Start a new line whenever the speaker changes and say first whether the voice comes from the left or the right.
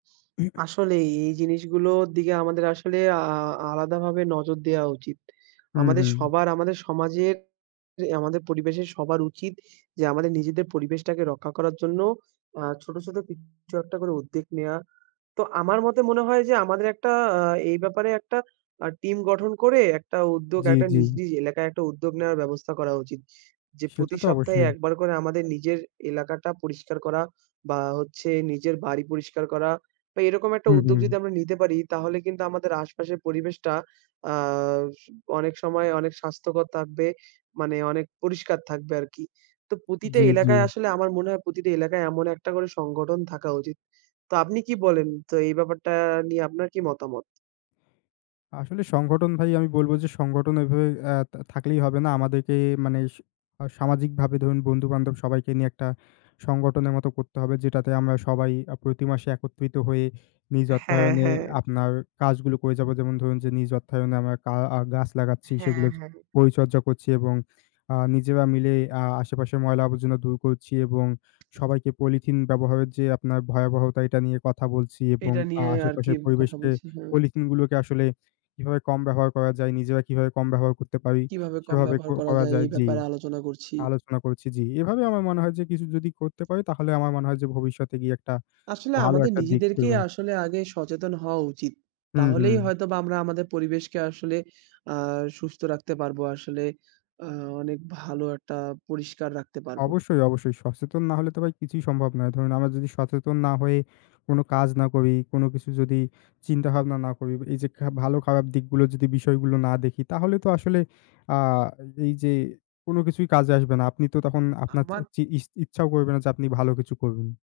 right: আসলেই এই জিনিসগুলোর দিকে আমাদের আসলে আ-আ-আলাদাভাবে নজর দেয়া উচিত।
left: হুম,
right: আমাদের
left: হুম।
right: সবার, আমাদের সমাজের আমাদের পরিবেশের সবার উচিত যে আমাদের নিজেদের পরিবেশটাকে রক্ষা করার জন্য আ ছোট, ছোট কিছু একটা করে উদ্যোগ নেয়া। তো আমার মতে মনে হয় যে আমাদের একটা আ এই ব্যাপারে একটা আ টিম গঠন করে একটা উদ্যোগ,
left: জি,
right: একটা
left: জি।
right: নিজ, নিজ এলাকায় একটা উদ্যোগ নেয়ার ব্যবস্থা করা উচিত। যে প্রতি
left: সেটাতো
right: সপ্তাহে
left: অবশ্যই।
right: একবার করে আমাদের নিজের এলাকাটা পরিষ্কার করা বা, হচ্ছে নিজের বাড়ি পরিষ্কার করা, তো এরকম একটা
left: হুম,
right: উদ্যোগ
left: হুম।
right: যদি আমরা নিতে পারি তাহলে কিন্তু আমাদের আশপাশের পরিবেশটা আ অনেক সময় অনেক স্বাস্থ্যকর থাকবে। মানে অনেক পরিষ্কার থাকবে আর কি। তো প্রতিটা
left: জি, জি।
right: এলাকায় আসলে আমার মনে হয় প্রতিটা এলাকায় এমন একটা করে সংগঠন থাকা উচিত। তো আপনি কি বলেন? তো এই ব্যাপারটা নিয়ে আপনার কি মতামত?
left: আসলে সংগঠন ভাই আমি বলব যে সংগঠন এভাবে এ থা-থাকলেই হবে না। আমাদেরকে মানে সামাজিকভাবে ধরুন বন্ধু-বান্ধব সবাইকে নিয়ে একটা সংগঠনের মতো করতে হবে যেটাতে আমরা সবাই আ প্রতি মাসে একত্রিত হয়ে নিজ
right: হ্যাঁ,
left: অর্থায়নে
right: হ্যাঁ।
left: আপনার কাজগুলো করে যাব। যেমন ধরুন যে নিজ অর্থায়নে আমরা কা আ গাছ লাগাচ্ছি,
right: হ্যাঁ,
left: সেগুলোর
right: হ্যাঁ।
left: পরিচর্যা করছি এবং আ নিজেরা মিলে আ আশেপাশের ময়লা-আবর্জনা দূর করছি এবং সবাইকে পলিথিন ব্যবহারের যে আপনার ভয়াবহতা এটা নিয়ে কথা বলছি এবং
right: এটা
left: আ
right: নিয়ে আর কি
left: আশেপাশের
right: কথা
left: পরিবেশকে
right: বলছি, হুম।
left: পলিথিনগুলোকে আসলে কিভাবে কম ব্যবহার করা যায়, নিজেরা কিভাবে কম ব্যবহার করতে পারি?
right: কিভাবে কম
left: সেভাবে
right: ব্যবহার করা
left: ক-করা
right: যায় এই
left: যায়, জি
right: ব্যাপারে আলোচনা করছি।
left: আলোচনা করছি। জি। এভাবে আমার মনে হয় যে কিছু যদি করতে পারি তাহলে আমার মনে হয় যে ভবিষ্যতে গিয়ে একটা
right: আসলে
left: ভালো
right: আমাদের
left: একটা দিক
right: নিজেদেরকেই
left: দেবে।
right: আসলে আগে সচেতন হওয়া উচিত।
left: হুম,
right: তাহলেই
left: হুম।
right: হয়তোবা আমরা আমাদের পরিবেশকে আসলে আ সুস্থ রাখতে পারবো। আসলে আ অনেক ভালো একটা পরিষ্কার রাখতে পারবো।
left: অবশ্যই, অবশ্যই সচেতন না হলে তো ভাই কিছুই সম্ভব না। ধরুন আমরা যদি সচেতন না হয়ে কোন কাজ না করি, কোন কিছু যদি চিন্তাভাবনা না করি, এই যে ভালো-খারাপ দিকগুলো যদি বিষয়গুলো না দেখি তাহলে তো আসলে আ এই যে কোন কিছুই কাজে আসবে না। আপনি তো তখন আপনার
right: আমার
left: চি-ইস-ইচ্ছাও করবেন না যে আপনি ভালো কিছু করবেন।